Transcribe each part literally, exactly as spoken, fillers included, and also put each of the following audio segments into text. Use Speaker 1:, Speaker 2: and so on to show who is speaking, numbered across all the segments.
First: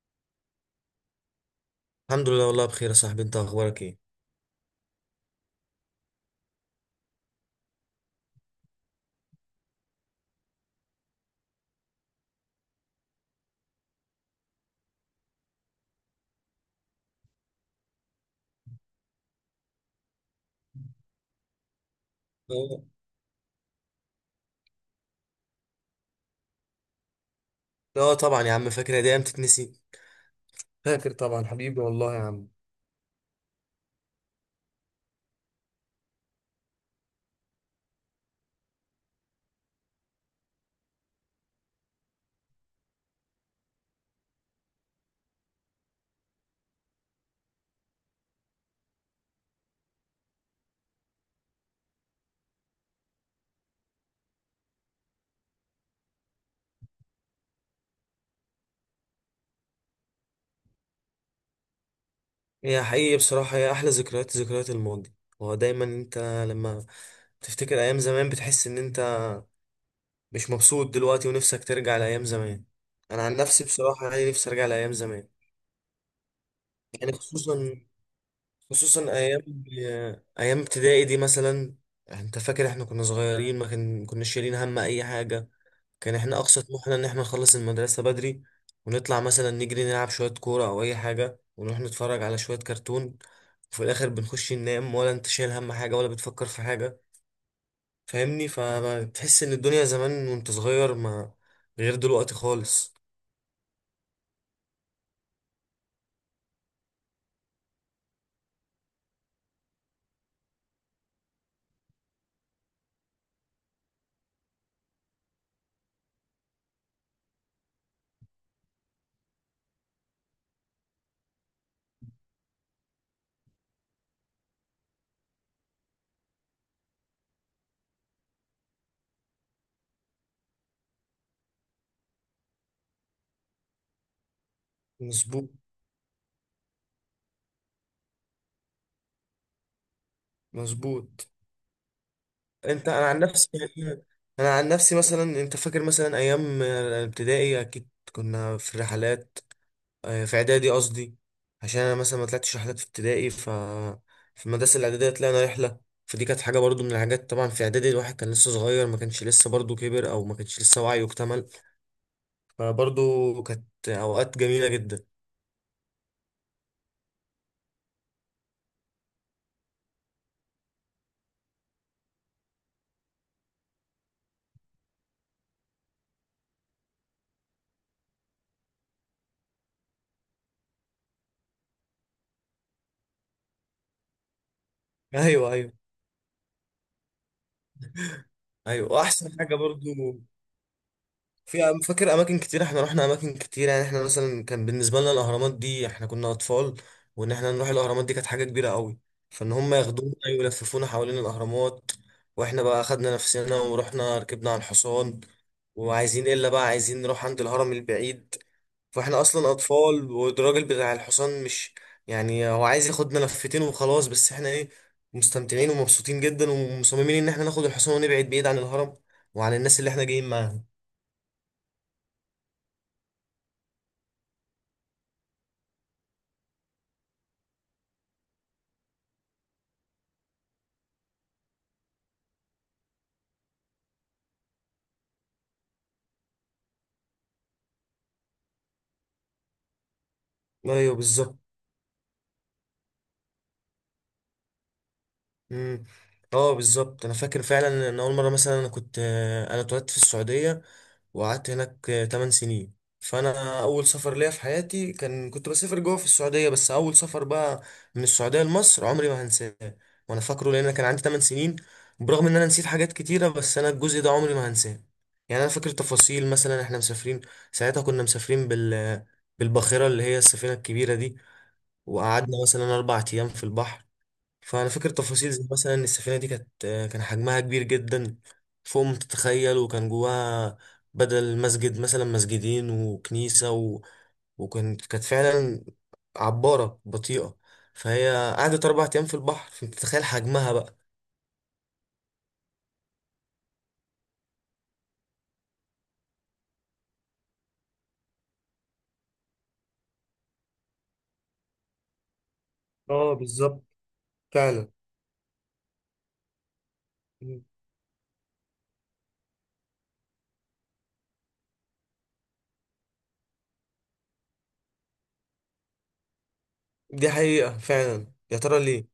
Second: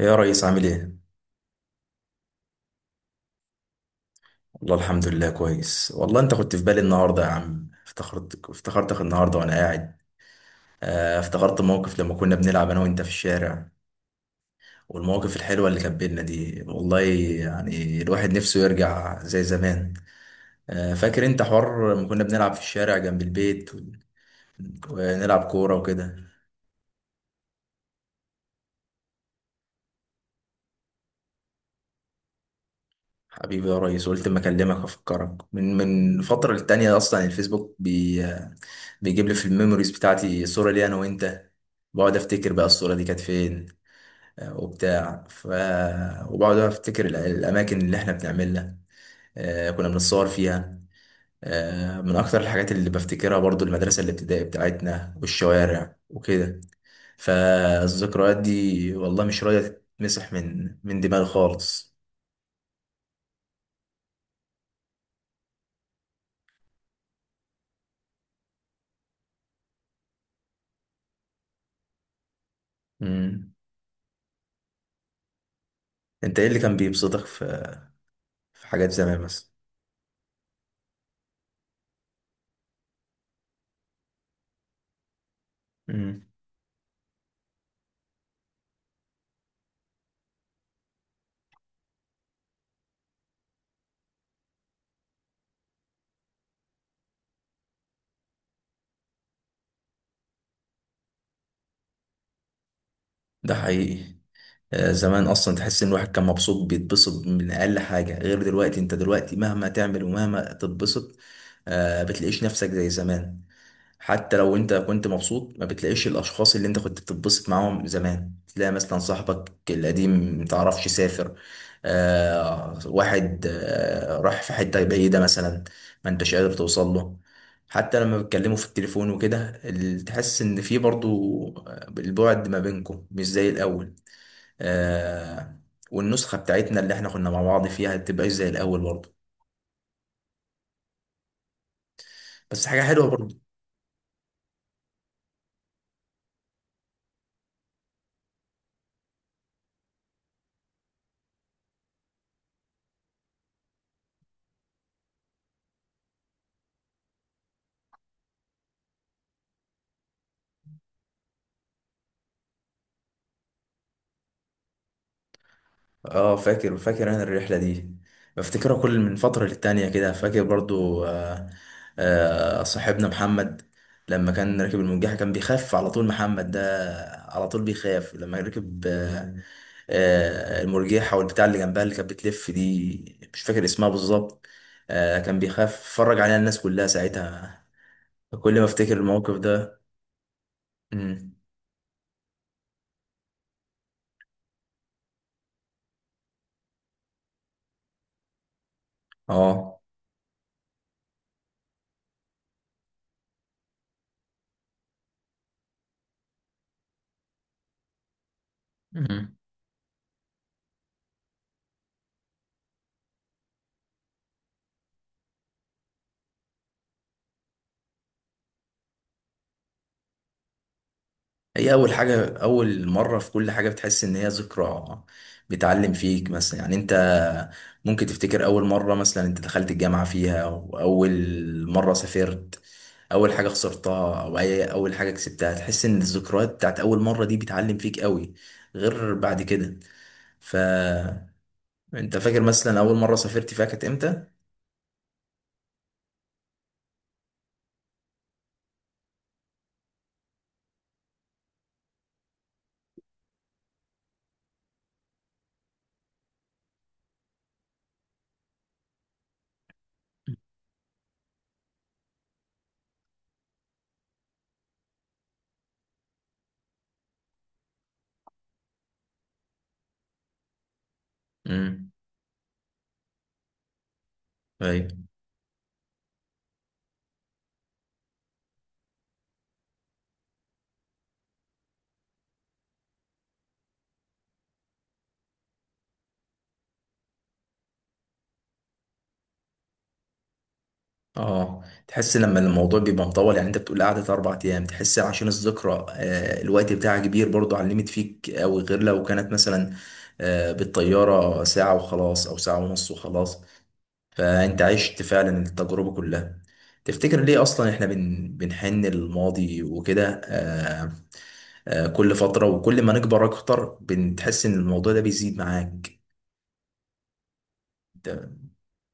Speaker 1: إيه يا ريس، عامل ايه؟
Speaker 2: الحمد لله، والله بخير يا صاحبي، انت اخبارك ايه؟
Speaker 1: والله الحمد لله كويس. والله انت كنت في بالي النهارده يا عم، افتخرت افتخرتك النهارده وانا قاعد. آه، افتخرت موقف لما كنا بنلعب انا وانت في الشارع. والمواقف الحلوه اللي كانت بينا دي والله. يعني الواحد نفسه يرجع زي زمان. آه، فاكر انت حوار لما كنا بنلعب في
Speaker 2: اه.
Speaker 1: الشارع جنب البيت و- ونلعب كوره وكده.
Speaker 2: اه، طبعا يا عم فاكر، دي ايام تتنسي. فاكر طبعا، حبيبي والله يا عم.
Speaker 1: حبيبي يا ريس، قلت ما اكلمك افكرك من من فتره للتانيه. اصلا الفيسبوك بي بيجيب لي في الميموريز بتاعتي صوره لي انا وانت. بقعد افتكر بقى الصوره دي كانت فين. آه، وبتاع ف وبقعد افتكر ال- الاماكن اللي احنا بنعملها. آه، كنا بنتصور فيها. آه، من اكتر الحاجات اللي بفتكرها برضو، المدرسه الابتدائيه بتاعتنا والشوارع وكده. فالذكريات دي والله مش راضيه تتمسح من من دماغي خالص.
Speaker 2: هي حقيقي بصراحة، هي احلى ذكريات، ذكريات الماضي. هو دايما انت، لما تفتكر ايام زمان بتحس ان انت مش مبسوط دلوقتي، ونفسك ترجع لايام زمان. انا عن
Speaker 1: مم.
Speaker 2: نفسي بصراحة يعني، نفسي ارجع لايام زمان.
Speaker 1: انت ايه اللي كان
Speaker 2: يعني
Speaker 1: بيبسطك في
Speaker 2: خصوصا
Speaker 1: في حاجات
Speaker 2: خصوصا
Speaker 1: زمان
Speaker 2: ايام
Speaker 1: مثلا؟
Speaker 2: ايام ابتدائي دي مثلا. انت فاكر احنا كنا صغيرين، ما كان- ما كناش شايلين هم اي حاجة. كان
Speaker 1: امم.
Speaker 2: احنا اقصى طموحنا ان احنا نخلص المدرسة بدري، ونطلع مثلا نجري نلعب شوية كورة او اي حاجة، ونروح نتفرج على شوية كرتون، وفي الاخر بنخش ننام، ولا انت شايل هم حاجة ولا بتفكر في حاجة، فاهمني؟ فبتحس ان الدنيا زمان وانت صغير، ما غير دلوقتي خالص.
Speaker 1: ده حقيقي. آه، زمان اصلا تحس ان الواحد كان مبسوط، بيتبسط من اقل حاجه. غير دلوقتي، انت دلوقتي مهما تعمل ومهما تتبسط، آه بتلاقيش نفسك زي زمان. حتى لو انت كنت مبسوط، ما بتلاقيش الاشخاص اللي انت كنت بتتبسط معاهم زمان. تلاقي مثلا صاحبك القديم، متعرفش سافر، آه واحد آه راح في حتة بعيدة مثلا، ما انتش قادر توصل له. حتى لما بتكلموا في التليفون وكده، ال- تحس ان في برضو، آه، البعد ما بينكم مش زي الاول.
Speaker 2: مظبوط.
Speaker 1: آه. والنسخة بتاعتنا اللي احنا كنا مع بعض فيها تبقى زي الاول برضو.
Speaker 2: مظبوط.
Speaker 1: بس حاجة
Speaker 2: انت انا
Speaker 1: حلوة
Speaker 2: عن
Speaker 1: برضو.
Speaker 2: نفسي يعني، انا عن نفسي مثلا، انت فاكر مثلا ايام الابتدائي اكيد كنا في الرحلات، آه، في اعدادي قصدي. عشان انا مثلا ما طلعتش رحلات في ابتدائي، ف في المدرسه الاعداديه طلعنا رحله، فدي كانت حاجه برضو من الحاجات. طبعا في اعدادي الواحد كان لسه صغير، ما كانش لسه برضو كبر، او ما كانش لسه وعيه اكتمل، فبرضو كانت اوقات جميله جدا.
Speaker 1: اه، فاكر فاكر انا الرحله دي. بفتكرها كل من فتره للتانيه كده، فاكر برضو آه آه صاحبنا محمد، لما كان راكب المرجحه كان بيخاف على طول. محمد ده على طول بيخاف لما ركب آه آه المرجحه والبتاع اللي جنبها اللي كانت بتلف دي، مش فاكر اسمها بالظبط. آه كان
Speaker 2: ايوه، ايوه.
Speaker 1: بيخاف، اتفرج عليها الناس كلها ساعتها كل ما
Speaker 2: ايوه،
Speaker 1: افتكر الموقف
Speaker 2: واحسن حاجه
Speaker 1: ده.
Speaker 2: برضو،
Speaker 1: مم.
Speaker 2: في أم- فاكر اماكن كتير، احنا رحنا اماكن كتير، يعني احنا مثلا كان بالنسبه لنا الاهرامات دي، احنا كنا اطفال، وان احنا نروح الاهرامات دي كانت حاجه كبيره قوي، فان هم
Speaker 1: اه.
Speaker 2: ياخدونا ويلففونا حوالين الاهرامات، واحنا بقى اخدنا نفسنا ورحنا ركبنا على الحصان، وعايزين الا بقى عايزين نروح عند الهرم البعيد، فاحنا
Speaker 1: مم.
Speaker 2: اصلا اطفال، والراجل بتاع الحصان مش، يعني هو عايز ياخدنا لفتين وخلاص، بس احنا ايه، مستمتعين ومبسوطين جدا ومصممين ان احنا ناخد الحصان ونبعد بعيد عن الهرم، وعن الناس اللي احنا جايين معاهم.
Speaker 1: هي أول حاجة، أول مرة في كل حاجة بتحس إن هي ذكرى. بتعلم فيك مثلا، يعني أنت ممكن تفتكر أول مرة مثلا أنت دخلت الجامعة فيها، وأول مرة سافرت، أول حاجة خسرتها أو أي أول حاجة كسبتها، تحس إن الذكريات بتاعت أول مرة دي بتعلم فيك قوي، غير بعد كده.
Speaker 2: ايوه بالظبط.
Speaker 1: فأنت فاكر مثلا أول مرة سافرت فيها كانت إمتى؟
Speaker 2: امم. اه بالظبط، انا فاكر فعلا ان اول مره مثلا انا كنت آه، انا اتولدت في السعوديه، وقعدت هناك ثماني سنين. فانا اول سفر ليا في حياتي، كان كنت بسافر جوه في السعوديه، بس اول سفر بقى من السعوديه لمصر عمري ما هنساه. وانا فاكره لان أنا كان عندي تمن سنين، برغم ان انا نسيت حاجات كتيره بس انا الجزء ده عمري ما هنساه. يعني انا فاكر تفاصيل، مثلا احنا مسافرين، ساعتها كنا مسافرين بال بالباخره اللي هي السفينه الكبيره دي، وقعدنا مثلا اربع ايام في البحر. فانا فاكر
Speaker 1: امم.
Speaker 2: تفاصيل زي مثلا إن السفينه دي كانت آه، كان حجمها كبير جدا، فوق ما تتخيل، وكان جواها بدل مسجد مثلا مسجدين وكنيسه، و... وكانت كانت فعلا عباره بطيئه، فهي قعدت اربع ايام في البحر، فانت تتخيل حجمها بقى.
Speaker 1: اه. تحس لما الموضوع بيبقى مطول، يعني انت بتقول قعدة اربع ايام، تحس عشان الذكرى آه، الوقت بتاعها كبير برضو، علمت فيك اوي غير لو كانت مثلا آه، بالطيارة ساعة وخلاص، او ساعة ونص
Speaker 2: اه
Speaker 1: وخلاص.
Speaker 2: بالظبط.
Speaker 1: فانت
Speaker 2: فعلا.
Speaker 1: عشت فعلا التجربة كلها. تفتكر ليه اصلا احنا بن بنحن للماضي وكده. آه، آه، كل فترة وكل ما نكبر اكتر بنتحس ان الموضوع ده بيزيد معاك.
Speaker 2: دي حقيقه فعلا، يا
Speaker 1: أنت-
Speaker 2: ترى ليه؟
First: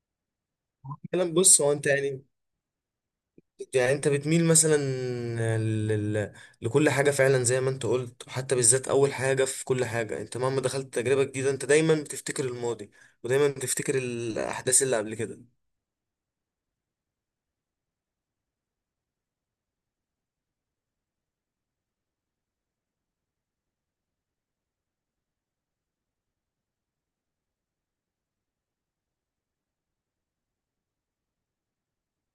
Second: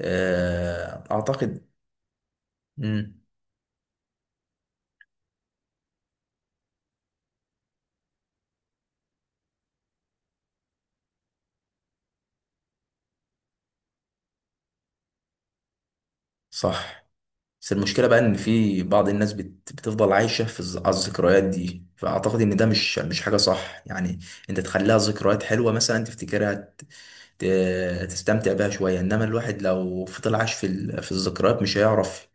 Speaker 1: آه،
Speaker 2: فعلا بص،
Speaker 1: اعتقد.
Speaker 2: هو انت يعني،
Speaker 1: مم،
Speaker 2: يعني انت بتميل مثلا لل... لكل حاجة، فعلا زي ما انت قلت، وحتى بالذات اول حاجة في كل حاجة، انت مهما دخلت تجربة جديدة انت دايما بتفتكر الماضي، ودايما بتفتكر الاحداث اللي قبل كده.
Speaker 1: صح. بس المشكلة بقى إن في بعض الناس بت... بتفضل عايشة في الز- على الذكريات دي، فأعتقد إن ده مش مش حاجة صح يعني. أنت تخليها ذكريات حلوة مثلا، تفتكرها ت... ت... تستمتع بيها شوية، إنما الواحد لو فضل عايش في ال... في الذكريات مش هيعرف،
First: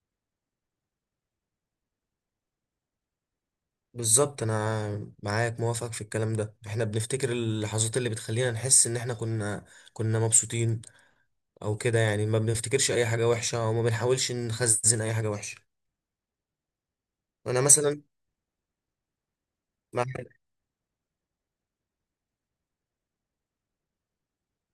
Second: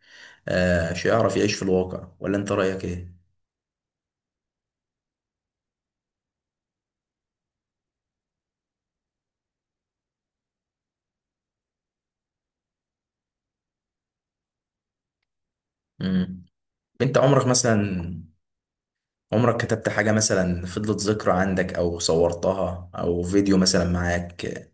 Speaker 1: آه مش هيعرف يعيش في الواقع. ولا أنت رأيك إيه؟
Speaker 2: بالظبط، انا معاك موافق في الكلام ده، احنا بنفتكر اللحظات اللي بتخلينا نحس ان احنا كنا كنا مبسوطين، او كده يعني، ما بنفتكرش اي حاجة وحشة وما بنحاولش نخزن اي حاجة وحشة.
Speaker 1: مم. أنت عمرك
Speaker 2: انا مثلا.
Speaker 1: مثلا عمرك كتبت حاجة
Speaker 2: معاك.
Speaker 1: مثلا فضلت ذكرى عندك، أو صورتها أو فيديو مثلا معاك،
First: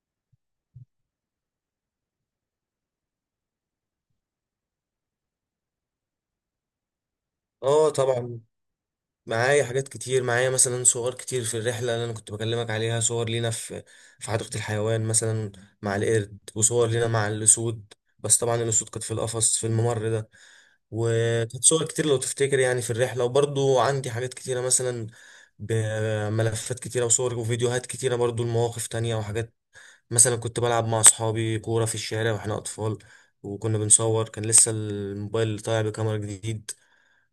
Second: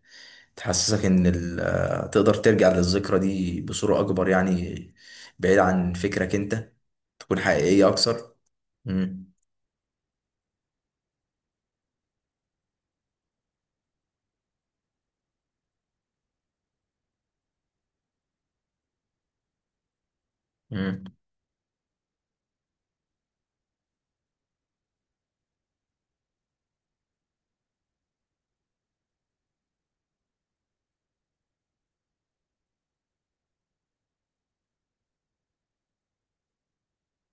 Speaker 1: تحسسك ان ال- تقدر ترجع للذكرى دي بصورة اكبر، يعني بعيد عن فكرك انت تكون حقيقية
Speaker 2: اه
Speaker 1: اكثر؟
Speaker 2: طبعا.
Speaker 1: مم.
Speaker 2: معايا حاجات كتير، معايا مثلا صور كتير في الرحلة اللي أنا كنت بكلمك عليها، صور لينا في في حديقة الحيوان مثلا مع القرد، وصور لينا مع الأسود، بس طبعا الأسود كانت في القفص في الممر ده،
Speaker 1: مم.
Speaker 2: وكانت صور كتير لو تفتكر يعني في الرحلة. وبرضو عندي حاجات كتيرة، مثلا بملفات كتيرة وصور وفيديوهات كتيرة برضو لمواقف تانية وحاجات، مثلا كنت بلعب مع أصحابي كورة في الشارع وإحنا أطفال، وكنا بنصور، كان لسه الموبايل طالع بكاميرا جديد،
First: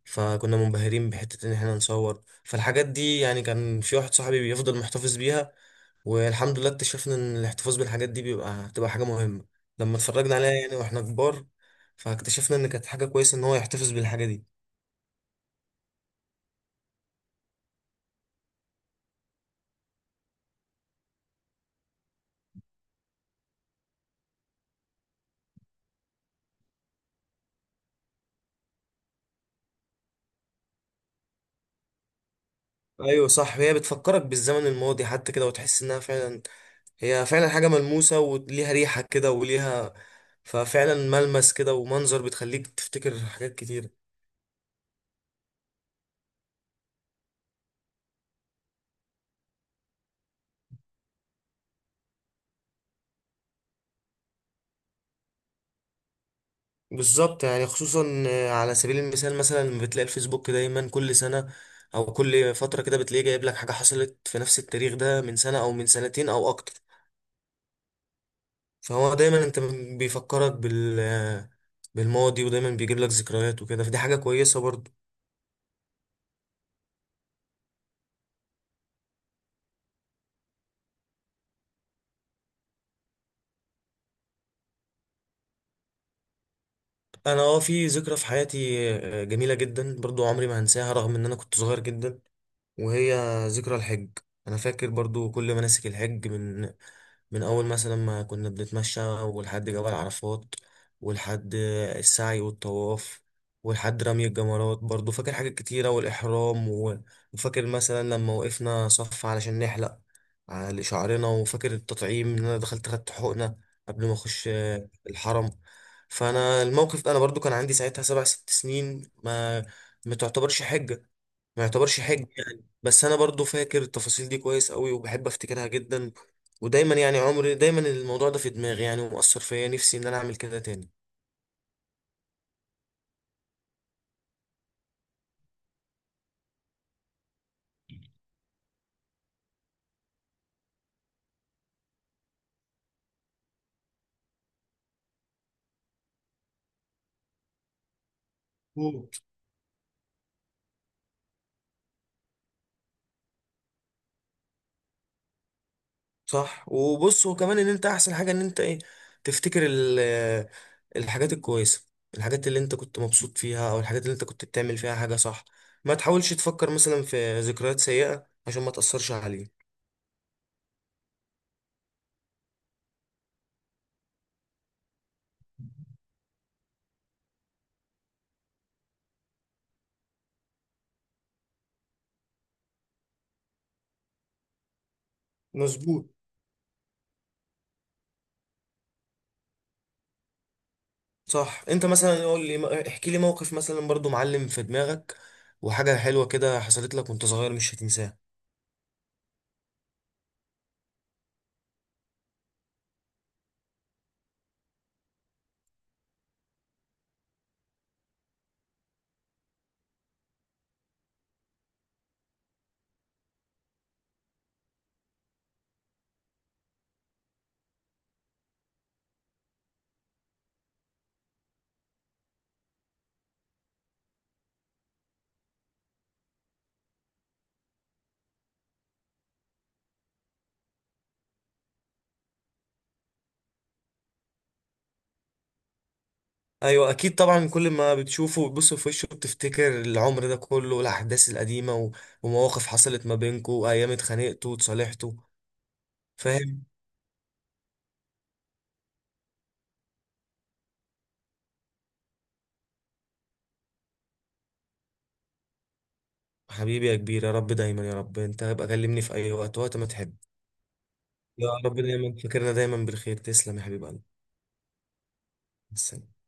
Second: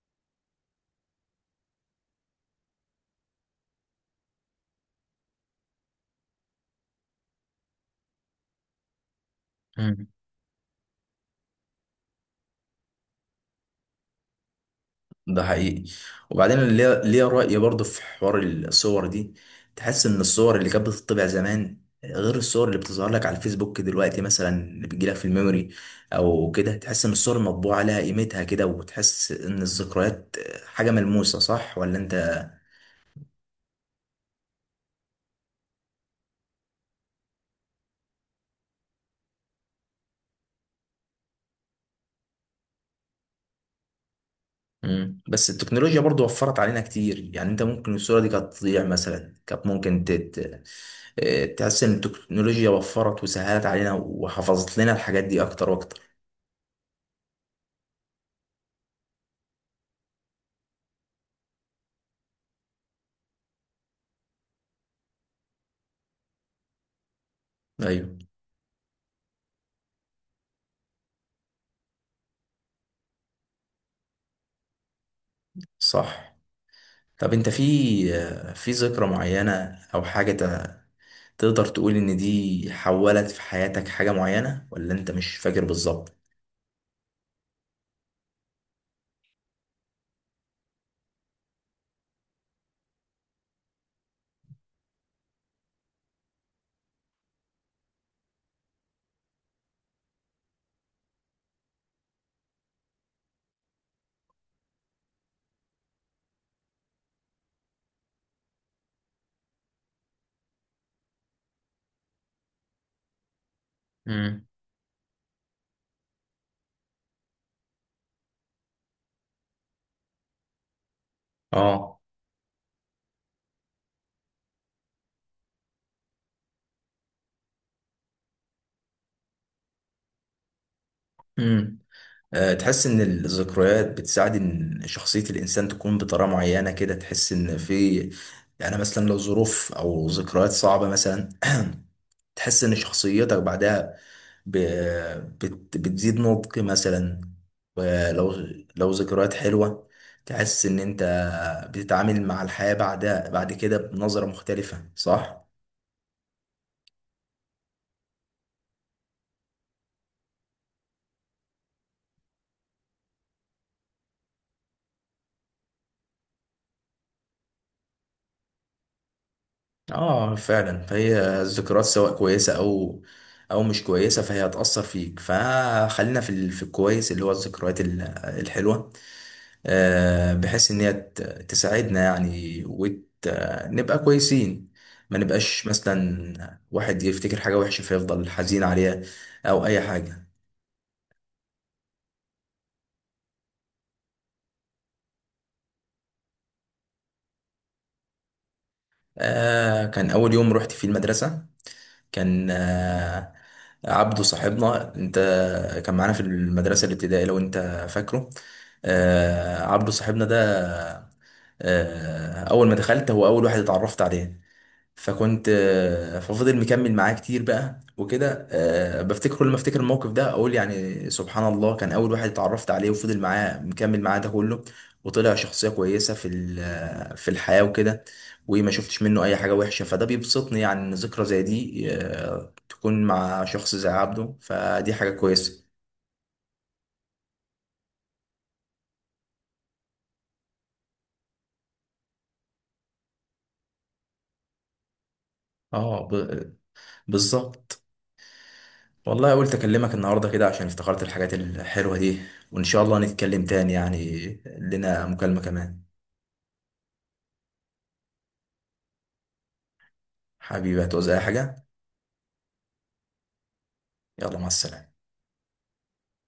Speaker 2: فكنا منبهرين بحتة إن إحنا نصور، فالحاجات دي يعني كان في واحد صاحبي بيفضل محتفظ بيها، والحمد لله اكتشفنا إن الاحتفاظ بالحاجات دي بيبقى هتبقى حاجة مهمة لما
Speaker 1: مم.
Speaker 2: اتفرجنا عليها يعني وإحنا كبار، فاكتشفنا إن كانت حاجة كويسة إن هو يحتفظ بالحاجة دي.
Speaker 1: ده حقيقي. وبعدين ليا ليا رأي برضه في حوار الصور دي. تحس ان الصور اللي كانت بتطبع زمان غير الصور اللي بتظهر لك على الفيسبوك دلوقتي مثلا، اللي بتجيلك في الميموري او كده. تحس ان الصور المطبوعة لها قيمتها كده، وتحس ان الذكريات حاجة ملموسة، صح ولا انت؟
Speaker 2: أيوة صح، هي بتفكرك بالزمن الماضي حتى كده، وتحس إنها فعلا، هي فعلا حاجة ملموسة وليها ريحة كده وليها، ففعلا ملمس كده ومنظر، بتخليك تفتكر حاجات كتير.
Speaker 1: مم. بس التكنولوجيا برضو وفرت علينا كتير، يعني انت ممكن الصورة دي كانت تضيع مثلا، كانت ممكن تت... اه، تحس ان التكنولوجيا وفرت وسهلت علينا وحفظت لنا الحاجات دي اكتر واكتر.
Speaker 2: بالظبط يعني، خصوصا، آه، على سبيل المثال مثلا لما بتلاقي الفيسبوك دايما كل سنة او كل فترة كده، بتلاقيه جايب لك حاجة حصلت في نفس التاريخ ده من سنة او من سنتين او اكتر.
Speaker 1: ايوه،
Speaker 2: فهو دايما انت بيفكرك بال آه، بالماضي، ودايما بيجيب لك ذكريات وكده، فدي حاجة كويسة برضو.
Speaker 1: صح. طب انت في اه، في ذكرى معينة او حاجة ت- تقدر تقول ان دي حولت في حياتك حاجة معينة، ولا انت مش فاكر بالظبط؟
Speaker 2: انا، اه في ذكرى في حياتي، آه، جميلة جدا برضو عمري ما هنساها، رغم ان انا كنت صغير جدا، وهي ذكرى الحج. انا فاكر برضو كل مناسك الحج، من من أول مثلا ما كنا بنتمشى، ولحد جبل عرفات، ولحد السعي والطواف، ولحد رمي الجمرات برضو، فاكر حاجات كتيرة، والإحرام و- وفاكر مثلا لما وقفنا صف علشان نحلق على شعرنا، وفاكر التطعيم إن أنا دخلت خدت حقنة قبل ما
Speaker 1: امم.
Speaker 2: أخش آه، الحرم. فأنا الموقف ده، أنا برضو كان عندي ساعتها سبع ست سنين، ما ما تعتبرش حجة، ما يعتبرش
Speaker 1: اه.
Speaker 2: حج يعني، بس انا برضو فاكر التفاصيل دي كويس قوي، وبحب افتكرها جدا، ودايما يعني عمري دايما الموضوع ده في دماغي يعني، ومؤثر فيا نفسي ان انا اعمل كده تاني.
Speaker 1: آه، تحس ان الذكريات بتساعد ان شخصية الانسان تكون بطريقة معينة كده. تحس ان في يعني مثلا لو ظروف او ذكريات صعبة مثلا، تحس ان شخصيتك بعدها ب- بت- بتزيد نضج مثلا. ولو لو
Speaker 2: مم.
Speaker 1: ذكريات حلوة، تحس ان انت بتتعامل مع الحياة بعدها بعد كده بنظرة مختلفة، صح؟
Speaker 2: صح، وبص، وكمان ان انت احسن حاجة ان انت ايه، تفتكر ال- آه، الحاجات الكويسة، الحاجات اللي انت كنت مبسوط فيها، او الحاجات اللي انت كنت بتعمل فيها حاجة صح، ما تحاولش تفكر مثلا في ذكريات سيئة عشان ما تأثرش عليك.
Speaker 1: اه، فعلا. فهي الذكريات سواء كويسه او او مش كويسه فهي هتاثر فيك، فخلينا في ال- في الكويس اللي هو الذكريات ال- الحلوه، آه بحيث ان هي ت- تساعدنا يعني ونبقى كويسين. ما نبقاش
Speaker 2: مظبوط.
Speaker 1: مثلا واحد يفتكر حاجه وحشه، فيفضل حزين عليها او اي حاجه.
Speaker 2: صح، انت مثلا قول لي، احكي لي موقف مثلا برضو معلم في دماغك، وحاجة حلوة كده حصلت لك وانت صغير مش هتنساها.
Speaker 1: آه كان اول يوم رحت فيه المدرسه، كان آه، عبده صاحبنا، انت كان معانا في المدرسة الابتدائية لو انت فاكره. آه، عبده صاحبنا ده، آه، اول ما دخلت هو اول واحد اتعرفت عليه. فكنت آه، ففضل مكمل معاه كتير بقى وكده. آه، بفتكر كل ما افتكر الموقف ده، اقول يعني سبحان الله، كان اول واحد اتعرفت عليه وفضل معاه، مكمل معاه ده كله، وطلع شخصية كويسة في ال- آه، في الحياة وكده. وما شفتش منه اي حاجة وحشة، فده بيبسطني يعني. ان ذكرى زي دي آه، تكون مع شخص زي عبده، فدي حاجة كويسة.
Speaker 2: ايوه اكيد طبعا، كل ما بتشوفه وتبص في وشه بتفتكر العمر ده كله والاحداث القديمة، و- ومواقف حصلت ما بينكو، وايام اتخانقتوا وتصالحتوا.
Speaker 1: اه، ب-
Speaker 2: فاهم.
Speaker 1: بالظبط. والله قلت اكلمك النهارده كده عشان افتكرت الحاجات الحلوة دي، وان شاء الله نتكلم تاني يعني، لنا مكالمة كمان.
Speaker 2: حبيبي يا كبير، يا رب دايما، يا رب انت ابقى كلمني في اي وقت وقت ما تحب.
Speaker 1: حبيبي، هتعوز اي
Speaker 2: يا
Speaker 1: حاجة؟
Speaker 2: رب دايما فاكرنا دايما بالخير، تسلم يا حبيب قلبي.
Speaker 1: يلا، مع السلامة.
Speaker 2: مع السلامة.